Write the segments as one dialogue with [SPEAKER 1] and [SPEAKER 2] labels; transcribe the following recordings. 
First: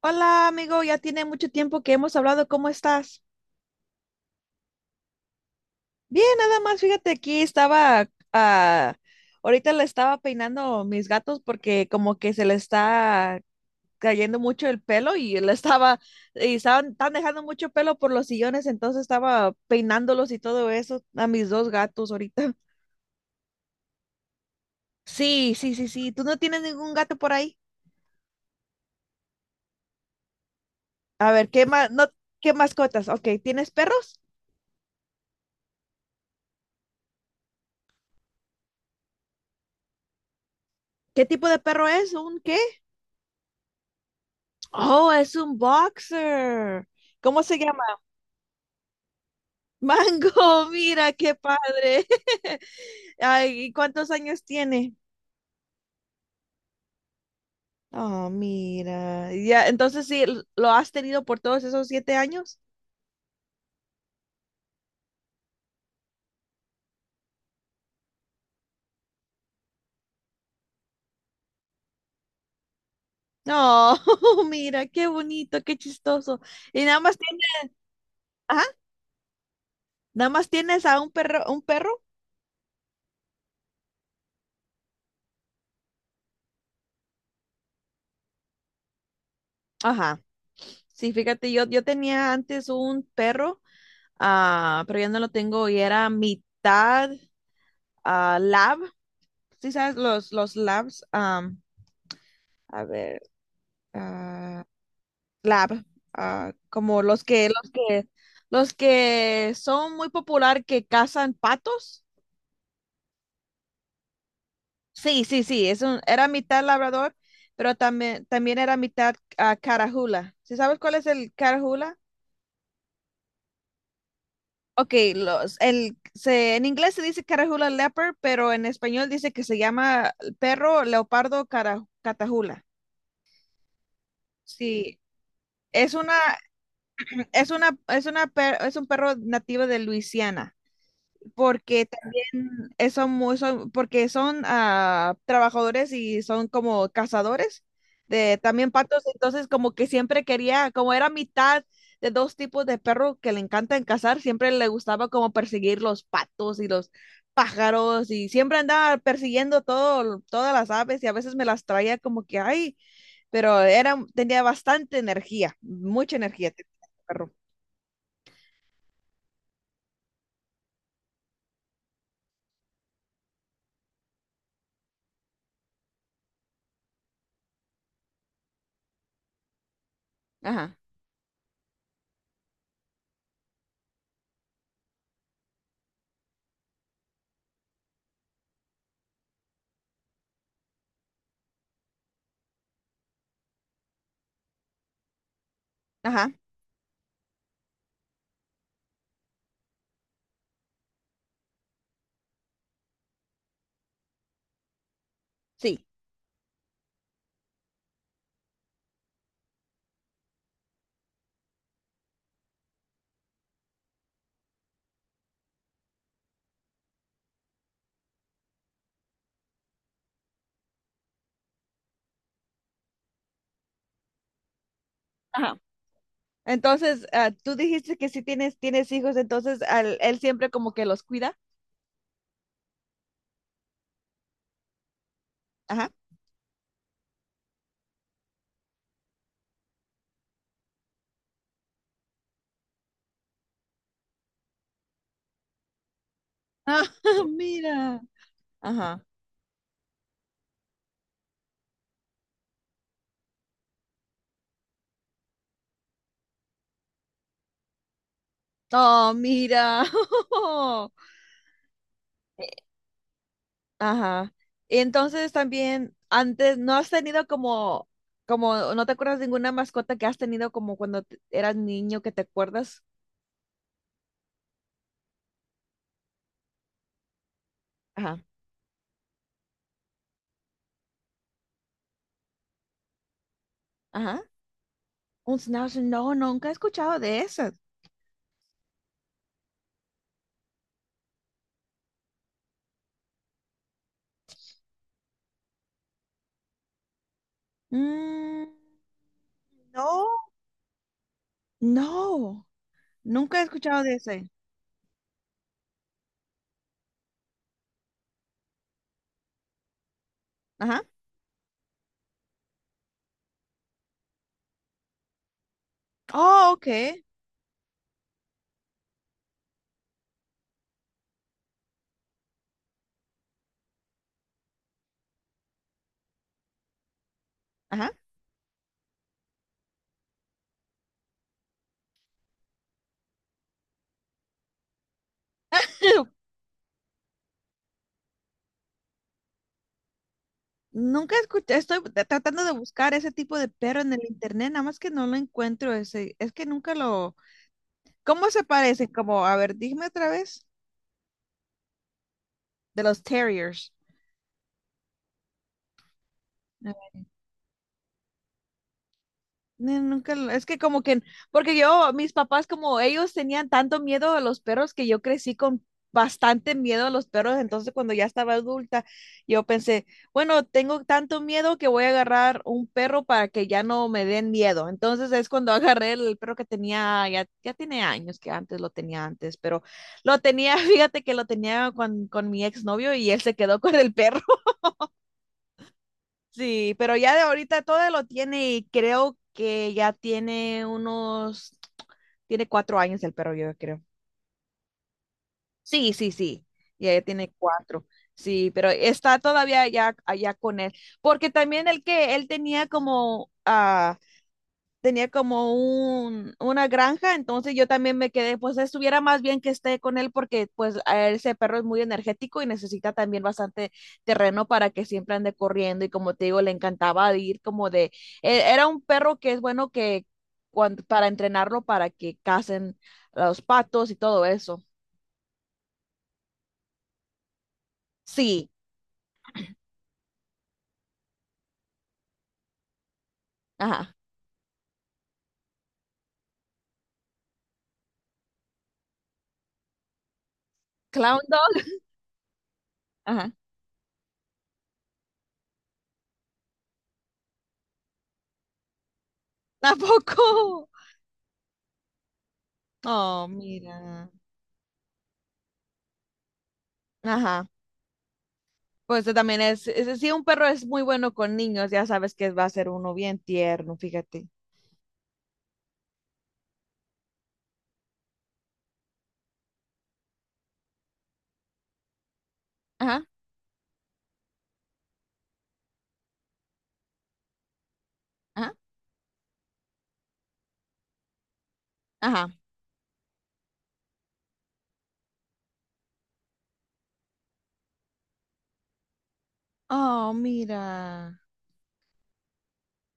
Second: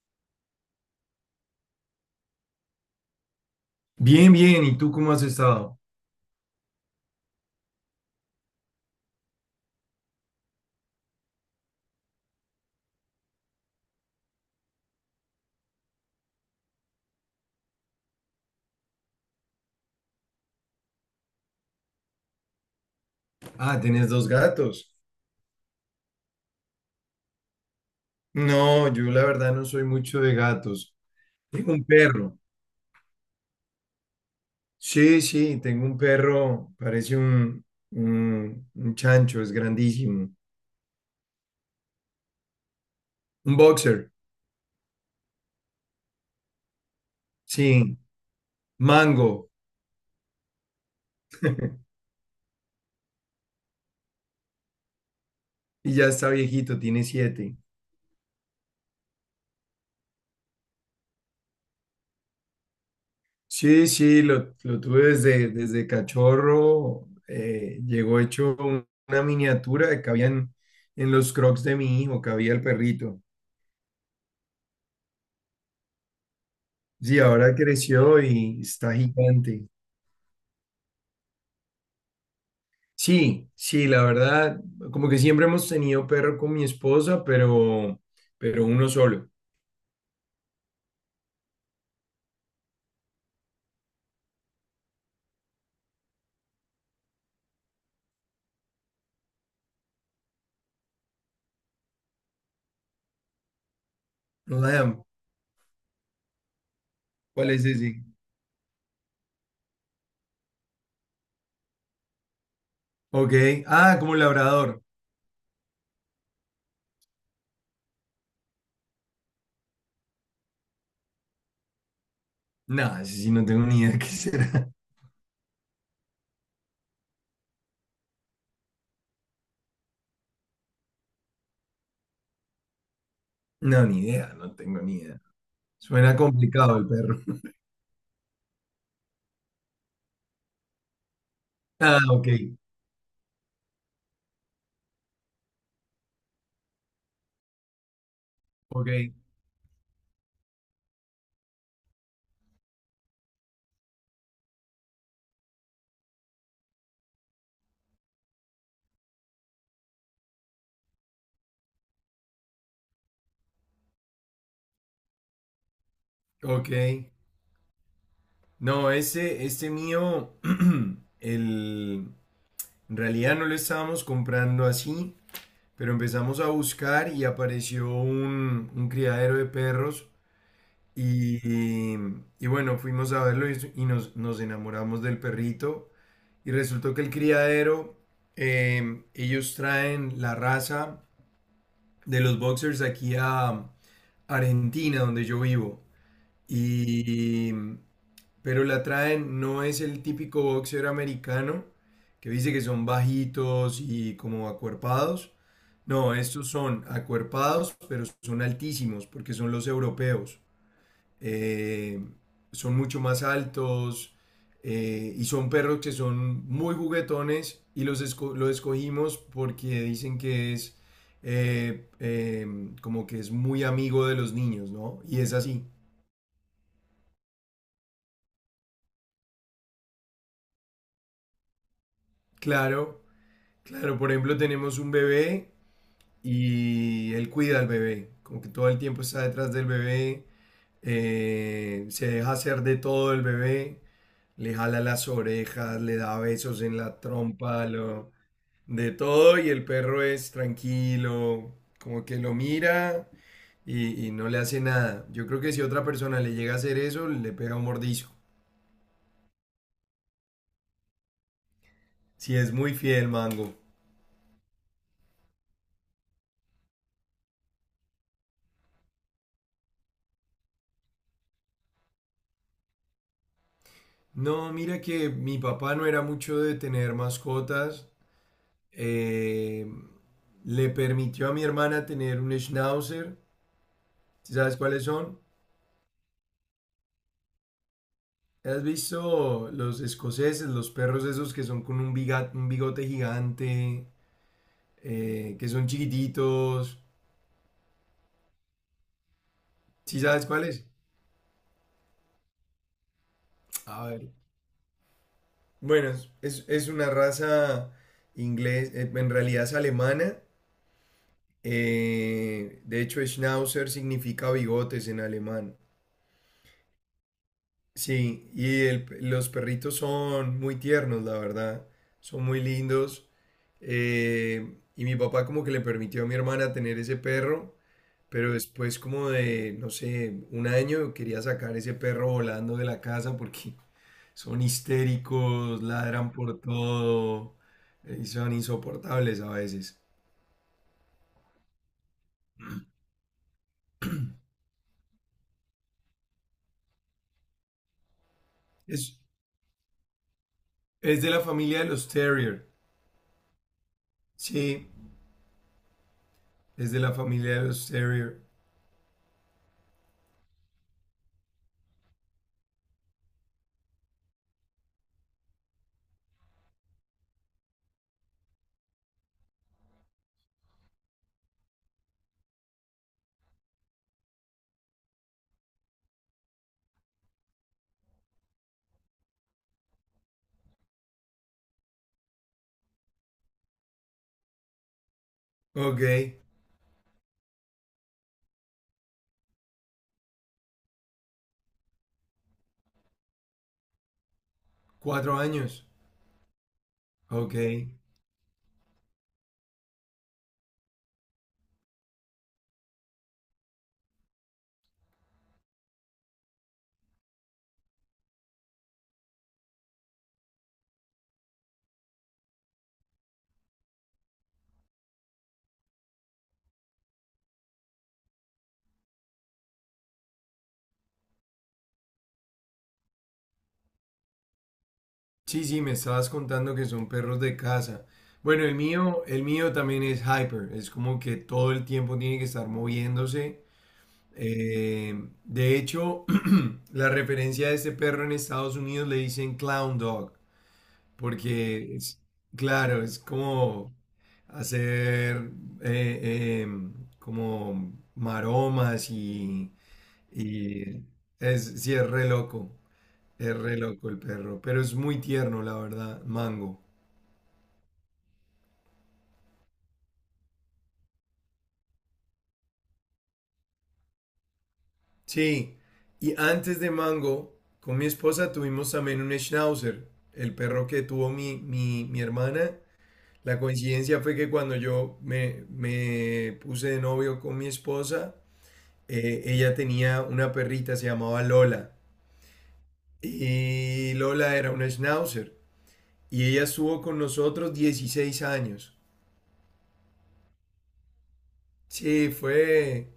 [SPEAKER 1] Hola, amigo, ya tiene mucho tiempo que hemos hablado. ¿Cómo estás?
[SPEAKER 2] Bien, bien. ¿Y tú cómo has estado?
[SPEAKER 1] Bien, nada más, fíjate, aquí estaba, ah, ahorita le estaba peinando mis gatos porque como que se le está cayendo mucho el pelo y le estaba, y estaban, están dejando mucho pelo por los sillones, entonces estaba peinándolos y todo eso a mis dos gatos ahorita.
[SPEAKER 2] Ah, tienes dos gatos.
[SPEAKER 1] Sí, sí, sí, sí. ¿Tú no tienes ningún gato por ahí?
[SPEAKER 2] No, yo la verdad no soy mucho de gatos.
[SPEAKER 1] A ver, ¿qué
[SPEAKER 2] Tengo un
[SPEAKER 1] más, no,
[SPEAKER 2] perro.
[SPEAKER 1] qué mascotas? Ok, ¿tienes perros?
[SPEAKER 2] Sí, sí, tengo un perro. Parece un chancho, es grandísimo.
[SPEAKER 1] ¿Qué tipo de perro es? ¿Un qué?
[SPEAKER 2] Un boxer.
[SPEAKER 1] Oh, es un boxer. ¿Cómo se llama?
[SPEAKER 2] Sí, Mango.
[SPEAKER 1] Mango, mira qué padre. Ay, ¿y cuántos años tiene?
[SPEAKER 2] Y ya está viejito, tiene siete.
[SPEAKER 1] Oh, mira. Ya, entonces sí, lo has tenido por todos esos 7 años.
[SPEAKER 2] Sí, sí, lo tuve desde cachorro. Llegó hecho una miniatura que cabía en los crocs de mi hijo, cabía el perrito.
[SPEAKER 1] No, mira, qué bonito, qué chistoso. Y nada más
[SPEAKER 2] Sí,
[SPEAKER 1] tienes,
[SPEAKER 2] ahora creció y
[SPEAKER 1] ajá,
[SPEAKER 2] está gigante.
[SPEAKER 1] nada más tienes a un perro, un perro.
[SPEAKER 2] Sí, sí, la verdad, como que siempre hemos tenido perro con mi esposa, pero uno solo.
[SPEAKER 1] Ajá. Sí, fíjate, yo tenía antes un perro, pero ya no lo tengo y era mitad, ah, lab, sí sabes, los labs, a ver,
[SPEAKER 2] No
[SPEAKER 1] ah,
[SPEAKER 2] sabemos.
[SPEAKER 1] lab, ah, como los que,
[SPEAKER 2] ¿Cuál es ese?
[SPEAKER 1] los que son muy popular que cazan patos.
[SPEAKER 2] Ok. Ah, como labrador.
[SPEAKER 1] Sí, sí, sí, es un, era mitad labrador, pero también, también era mitad carajula. ¿Sí sabes cuál es el carajula?
[SPEAKER 2] No, ese sí no tengo ni idea de qué será.
[SPEAKER 1] Ok, los, el, se, en inglés se dice carajula leopard, pero en español dice que se llama perro leopardo catajula.
[SPEAKER 2] No, ni idea, no tengo ni
[SPEAKER 1] Sí,
[SPEAKER 2] idea.
[SPEAKER 1] es
[SPEAKER 2] Suena
[SPEAKER 1] una,
[SPEAKER 2] complicado el perro.
[SPEAKER 1] es una, es una, es un perro nativo de Luisiana, porque
[SPEAKER 2] Ah,
[SPEAKER 1] también son muy, son, porque son trabajadores y son como cazadores de también
[SPEAKER 2] ok,
[SPEAKER 1] patos, entonces como que siempre quería, como era mitad de dos tipos de perro que le encantan cazar, siempre le gustaba como perseguir los patos y los pájaros y siempre andaba persiguiendo todo, todas las aves y a veces me las traía como que, ay, pero era, tenía bastante energía, mucha energía
[SPEAKER 2] ok.
[SPEAKER 1] tenía el perro.
[SPEAKER 2] No, ese, este mío, el, en realidad no lo estábamos comprando así. Pero empezamos a buscar y apareció un criadero de perros
[SPEAKER 1] Ajá.
[SPEAKER 2] y, y bueno, fuimos a verlo y nos enamoramos del perrito y resultó que el criadero, ellos traen la raza de los boxers aquí a Argentina, donde yo vivo.
[SPEAKER 1] Ajá,
[SPEAKER 2] Y, mm, pero la traen, no es el típico boxer americano que dice que son bajitos y como acuerpados.
[SPEAKER 1] sí.
[SPEAKER 2] No, estos son acuerpados, pero son altísimos porque son los europeos. Eh, Son mucho más altos y son perros que son muy juguetones y los escogimos porque dicen que es eh, eh, como que es muy amigo de los niños, ¿no? Y es
[SPEAKER 1] Ajá.
[SPEAKER 2] así.
[SPEAKER 1] Entonces, tú dijiste que sí tienes, tienes hijos, entonces él siempre como que los cuida.
[SPEAKER 2] Claro, claro, por ejemplo, tenemos un bebé
[SPEAKER 1] Ajá,
[SPEAKER 2] y él cuida al bebé, como que todo el tiempo está detrás del bebé. Se deja hacer de todo el bebé, le jala las orejas, le da besos en
[SPEAKER 1] ah,
[SPEAKER 2] la trompa,
[SPEAKER 1] mira.
[SPEAKER 2] de
[SPEAKER 1] Ajá.
[SPEAKER 2] todo, y el perro es tranquilo, como que lo mira y no le hace nada. Yo creo que si otra persona le llega a hacer eso, le pega un mordisco.
[SPEAKER 1] Oh, mira.
[SPEAKER 2] Si es muy fiel, Mango.
[SPEAKER 1] Ajá. Y entonces también, antes, ¿no has tenido como, como, no te acuerdas de ninguna mascota que has tenido como cuando eras niño que te acuerdas?
[SPEAKER 2] No, mira que mi papá no era mucho de tener mascotas.
[SPEAKER 1] Ajá,
[SPEAKER 2] Eh, Le permitió a mi hermana tener un schnauzer.
[SPEAKER 1] ajá.
[SPEAKER 2] ¿Sí ¿Sabes cuáles son?
[SPEAKER 1] Un schnauzer, no, nunca he escuchado de esas.
[SPEAKER 2] ¿Has visto los escoceses, los perros esos que son con un, un bigote gigante, que son chiquititos?
[SPEAKER 1] Mm,
[SPEAKER 2] ¿Sí
[SPEAKER 1] no.
[SPEAKER 2] sabes cuáles?
[SPEAKER 1] No, nunca he escuchado
[SPEAKER 2] A
[SPEAKER 1] de
[SPEAKER 2] ver.
[SPEAKER 1] ese.
[SPEAKER 2] Bueno, es una raza inglés, en realidad es alemana.
[SPEAKER 1] Ajá.
[SPEAKER 2] De hecho, Schnauzer significa bigotes en alemán.
[SPEAKER 1] Oh, ok.
[SPEAKER 2] Sí, y los perritos son muy tiernos, la verdad. Son muy lindos. Y mi papá como que le permitió a mi hermana tener ese perro,
[SPEAKER 1] Ajá.
[SPEAKER 2] pero después como de, no sé, un año quería sacar ese perro volando de la casa porque son histéricos, ladran por todo, y son insoportables a veces.
[SPEAKER 1] Nunca escuché, estoy tratando de buscar ese tipo de perro en el internet, nada más que no lo encuentro ese, es que nunca lo... ¿Cómo se parecen?
[SPEAKER 2] Es,
[SPEAKER 1] Como, a ver, dime otra vez,
[SPEAKER 2] es de la familia de los Terrier.
[SPEAKER 1] de los terriers.
[SPEAKER 2] Sí, es de la familia de los Terrier.
[SPEAKER 1] Nunca, es que como que, porque yo, mis papás, como ellos tenían tanto miedo a los perros que yo crecí con bastante miedo a los perros, entonces cuando ya estaba adulta, yo pensé, bueno, tengo tanto miedo que voy a agarrar un perro para que ya no me den miedo. Entonces es cuando agarré el perro que tenía, ya, ya tiene años que antes lo tenía antes, pero lo tenía, fíjate que lo tenía con mi exnovio y él se quedó con el perro.
[SPEAKER 2] Ok,
[SPEAKER 1] Sí, pero ya de ahorita todo lo tiene y creo que ya tiene unos, tiene 4 años el perro, yo creo.
[SPEAKER 2] 4 años.
[SPEAKER 1] Sí, sí, sí, ya, ya tiene
[SPEAKER 2] Ok.
[SPEAKER 1] cuatro. Sí, pero está todavía allá, allá con él. Porque también el que él tenía como, ah, tenía como un, una granja, entonces yo también me quedé, pues estuviera más bien que esté con él porque pues a ese perro es muy energético y necesita también bastante terreno para que siempre ande corriendo y como te digo, le encantaba ir como de, era un perro que es bueno que cuando, para entrenarlo para que cacen a los patos y todo eso.
[SPEAKER 2] Sí, sí, me estabas contando que son perros de casa. Bueno,
[SPEAKER 1] Sí,
[SPEAKER 2] el mío también es hyper, es como que todo el tiempo tiene que estar moviéndose.
[SPEAKER 1] ajá.
[SPEAKER 2] Eh, de hecho, la referencia de este perro en Estados Unidos le dicen clown dog,
[SPEAKER 1] Clown dog,
[SPEAKER 2] porque es, claro, es
[SPEAKER 1] ajá.
[SPEAKER 2] como hacer eh, em, como maromas y,
[SPEAKER 1] Tampoco.
[SPEAKER 2] y es, sí,
[SPEAKER 1] Oh,
[SPEAKER 2] es re loco el
[SPEAKER 1] mira.
[SPEAKER 2] perro, pero es muy tierno, la verdad, Mango.
[SPEAKER 1] Ajá. Pues también es, si un perro es muy bueno con niños, ya sabes que va a ser uno bien tierno, fíjate.
[SPEAKER 2] Sí, y antes de Mango, con mi esposa tuvimos también un Schnauzer, el perro que tuvo mi hermana.
[SPEAKER 1] Ajá,
[SPEAKER 2] La coincidencia fue que cuando me puse de novio con mi esposa,
[SPEAKER 1] ajá,
[SPEAKER 2] ella tenía una perrita, se llamaba Lola,
[SPEAKER 1] ajá.
[SPEAKER 2] y Lola era una Schnauzer, y ella estuvo con nosotros 16 años.
[SPEAKER 1] Oh, mira.
[SPEAKER 2] Sí,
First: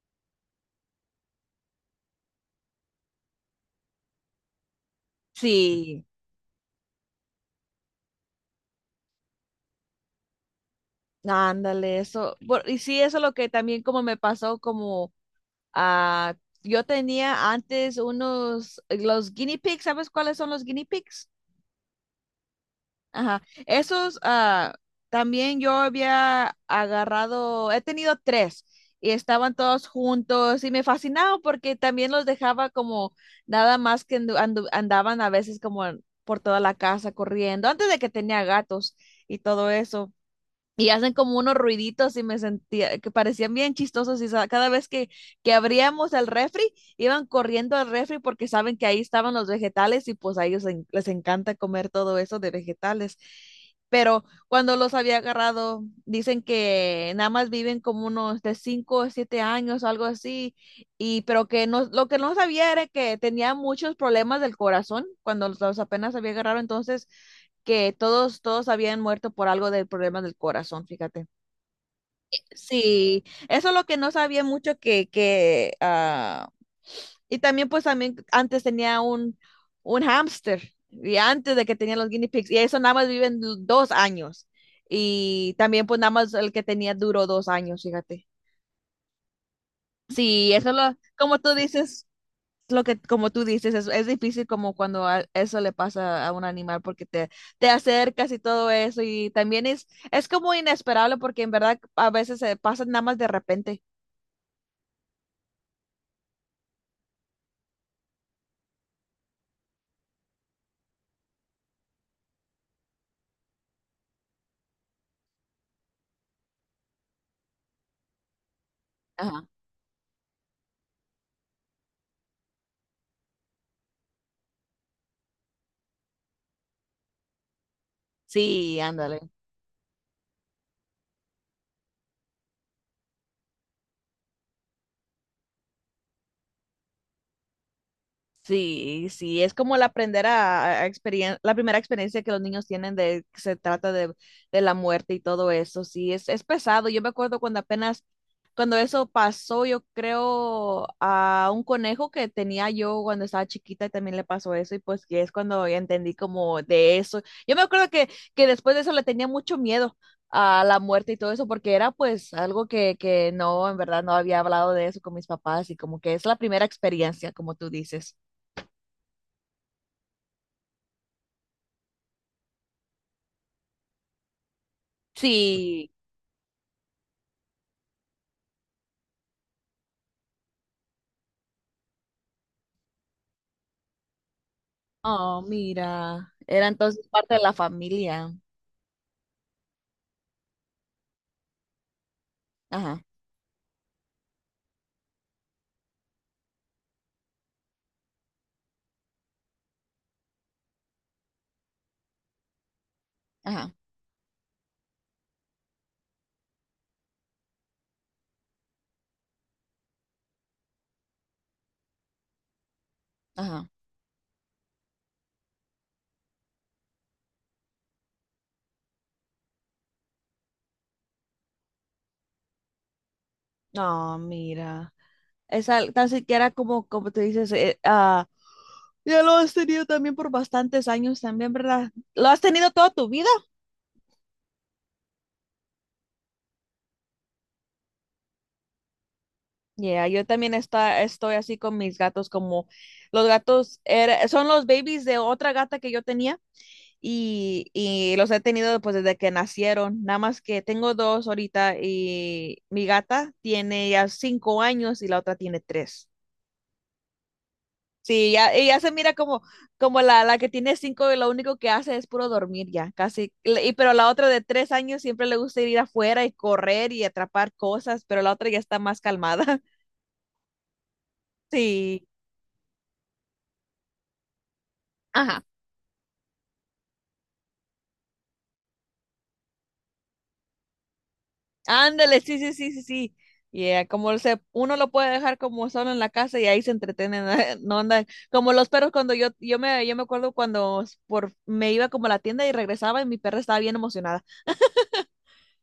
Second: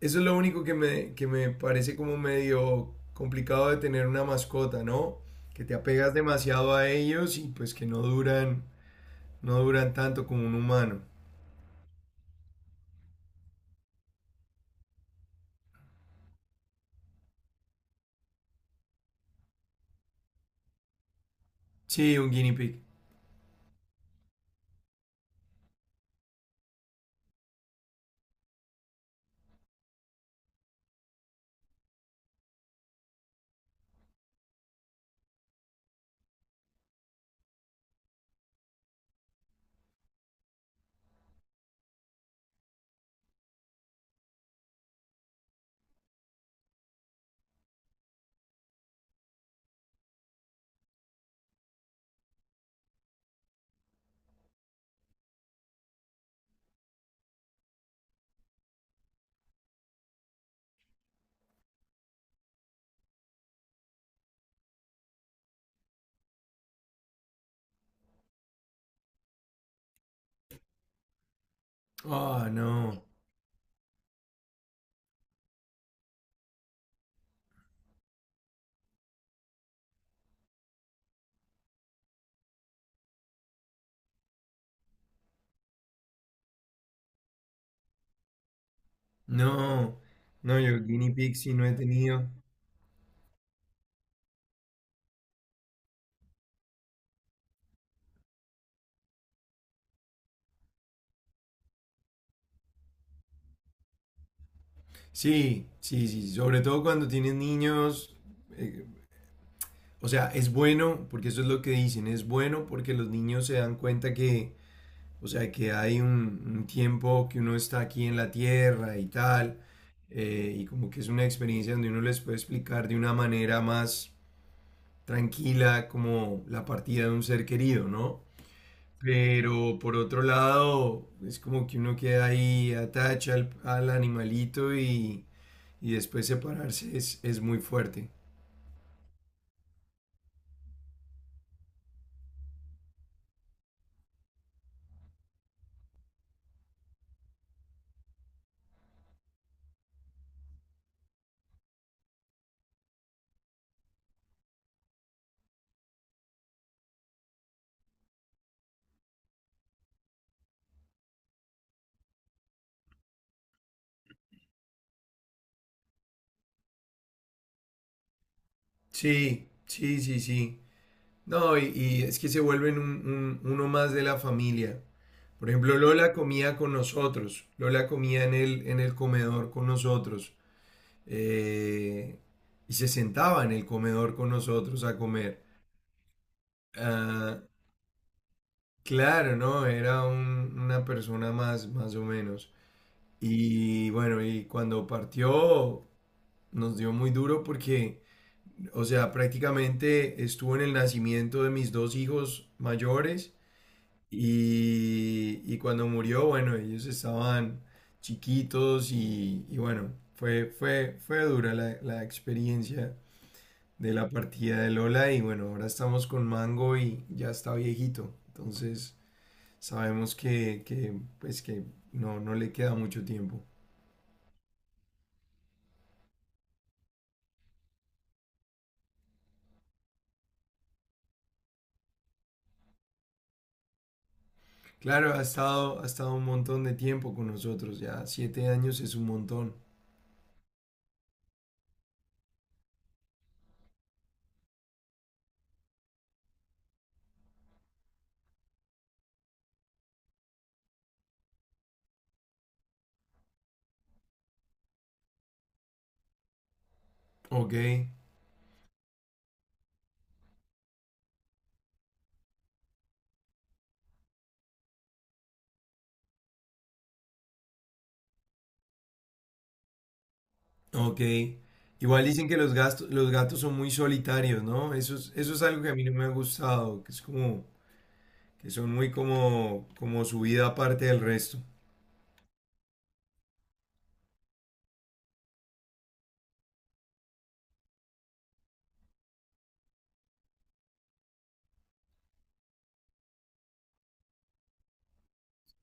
[SPEAKER 2] eso es lo único que que me parece como medio complicado de tener una mascota, ¿no? Que te
[SPEAKER 1] Sí,
[SPEAKER 2] apegas demasiado a ellos y pues que no duran, no duran tanto como un humano.
[SPEAKER 1] ándale, eso. Por- y sí, eso es lo que también como me pasó, como ah, yo tenía antes unos, los guinea pigs, ¿sabes cuáles son los guinea pigs?
[SPEAKER 2] Sí, un guinea pig.
[SPEAKER 1] Ajá. Esos, también yo había agarrado, he tenido tres y estaban todos juntos y me fascinaba porque también los dejaba como nada más que andaban a veces como por toda la casa corriendo, antes de que tenía gatos y todo eso y hacen como unos ruiditos y me sentía que parecían bien chistosos y cada vez que abríamos el refri iban corriendo al refri porque saben que ahí estaban los vegetales y pues a ellos les encanta comer todo eso de vegetales. Pero cuando los había agarrado, dicen que nada más viven como unos de 5 o 7 años, algo así, y pero que no, lo que no sabía era que tenía muchos problemas del corazón cuando los apenas había agarrado, entonces que todos, todos habían muerto por algo del problema del corazón, fíjate.
[SPEAKER 2] Ah, no,
[SPEAKER 1] Sí, eso es lo que no sabía mucho que, ah, y también pues también antes tenía un hámster, y antes de que tenía los guinea pigs, y eso nada más viven 2 años, y también pues nada más el que tenía duró 2 años, fíjate.
[SPEAKER 2] no,
[SPEAKER 1] Sí,
[SPEAKER 2] no,
[SPEAKER 1] eso
[SPEAKER 2] yo
[SPEAKER 1] lo,
[SPEAKER 2] guinea pig
[SPEAKER 1] como tú
[SPEAKER 2] sí no he
[SPEAKER 1] dices.
[SPEAKER 2] tenido.
[SPEAKER 1] Lo que, como tú dices, es difícil como cuando eso le pasa a un animal porque te acercas y todo eso y también es como inesperable porque en verdad a veces se pasa nada más de repente.
[SPEAKER 2] Sí, sí, sí, sobre todo cuando tienes niños, eh, o sea, es bueno, porque eso es lo que dicen, es bueno porque los niños se dan cuenta que o sea que hay un tiempo que uno está aquí en la tierra y
[SPEAKER 1] Ajá.
[SPEAKER 2] tal, y como que es una experiencia donde uno les puede explicar de una manera más tranquila como la partida de un ser querido, ¿no?
[SPEAKER 1] Sí, ándale.
[SPEAKER 2] Pero por otro lado, es como que uno queda ahí, atacha al animalito y después separarse es muy fuerte.
[SPEAKER 1] Sí, sí, es como el aprender a, la primera experiencia que los niños tienen de que se trata de la muerte y todo eso. Sí, es pesado. Yo me acuerdo cuando apenas, cuando eso pasó, yo creo a un conejo que tenía yo cuando estaba chiquita y también le pasó eso y pues que es cuando ya entendí como de eso. Yo me acuerdo que después de eso le tenía mucho miedo a la muerte y todo eso porque era pues algo que no, en verdad no había hablado de eso con mis papás y como que es la primera experiencia, como tú dices.
[SPEAKER 2] Sí, sí, sí, sí. No, es que se vuelven uno más de la familia. Por ejemplo,
[SPEAKER 1] Sí,
[SPEAKER 2] Lola comía con nosotros, Lola comía en el comedor con nosotros, eh, y se sentaba en el comedor con nosotros a
[SPEAKER 1] oh,
[SPEAKER 2] comer.
[SPEAKER 1] mira, era entonces parte de
[SPEAKER 2] Ah,
[SPEAKER 1] la familia.
[SPEAKER 2] claro, ¿no? Era una persona más, más o menos.
[SPEAKER 1] Ajá,
[SPEAKER 2] Y cuando partió nos dio muy duro porque, o sea, prácticamente estuvo en el nacimiento de mis dos hijos mayores.
[SPEAKER 1] ajá,
[SPEAKER 2] Y cuando murió, bueno, ellos estaban chiquitos y bueno, fue dura la experiencia
[SPEAKER 1] ajá.
[SPEAKER 2] de la partida de Lola y bueno, ahora estamos con Mango y ya está viejito, entonces sabemos pues que no, no le queda mucho tiempo.
[SPEAKER 1] No, mira, esa tan siquiera como, como tú dices, ah, ya lo has tenido también por bastantes años también, ¿verdad? ¿Lo has tenido toda tu vida?
[SPEAKER 2] Claro, ha estado un montón de tiempo con nosotros, ya 7 años es un montón.
[SPEAKER 1] Ya, yo también está, estoy así con mis gatos, como los gatos son los babies de otra gata que yo tenía. Y, y los he tenido pues desde que nacieron. Nada más que tengo dos ahorita y mi gata tiene ya 5 años y la otra tiene tres.
[SPEAKER 2] Ok,
[SPEAKER 1] Sí, ya, ella se mira como, como la que tiene cinco y lo único que hace es puro dormir ya, casi. Y, pero la otra de 3 años siempre le gusta ir afuera y correr y atrapar cosas, pero la otra ya está más calmada.
[SPEAKER 2] Ok.
[SPEAKER 1] Sí.
[SPEAKER 2] Igual dicen que los gatos son muy solitarios, ¿no? Eso es
[SPEAKER 1] Ajá.
[SPEAKER 2] algo que a mí no me ha gustado, que es como, que son muy como, como su vida aparte del resto.
[SPEAKER 1] Ándale, sí, sí, sí, sí, sí. Yeah, como se, uno lo puede dejar como solo en la casa y ahí se entretienen, no andan como los perros cuando yo me acuerdo cuando por, me iba como a la tienda y regresaba y mi perra estaba bien emocionada.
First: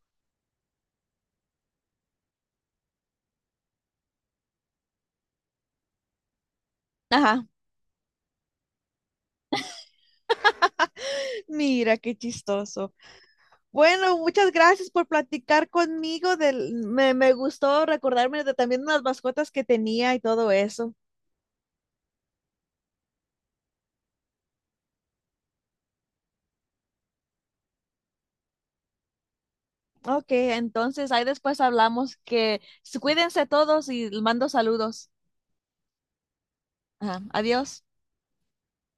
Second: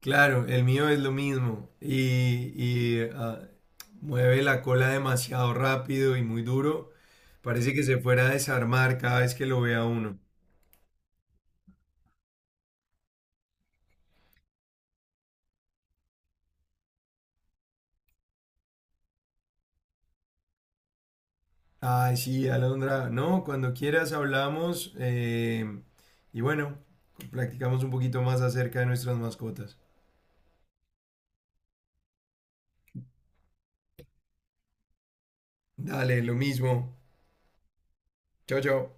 [SPEAKER 2] Claro, el mío es lo mismo y mueve la cola demasiado rápido y muy duro.
[SPEAKER 1] Ajá,
[SPEAKER 2] Parece que se fuera a desarmar cada vez que lo vea uno.
[SPEAKER 1] mira qué chistoso. Bueno, muchas gracias por platicar conmigo del, me gustó recordarme de también unas mascotas que tenía y todo eso.
[SPEAKER 2] Ay, sí, Alondra. No, cuando quieras hablamos, y bueno, practicamos un poquito más acerca de nuestras mascotas.
[SPEAKER 1] Ok, entonces ahí después hablamos que cuídense todos y mando saludos.
[SPEAKER 2] Dale, lo mismo.
[SPEAKER 1] Ajá, adiós.
[SPEAKER 2] Chao, chao.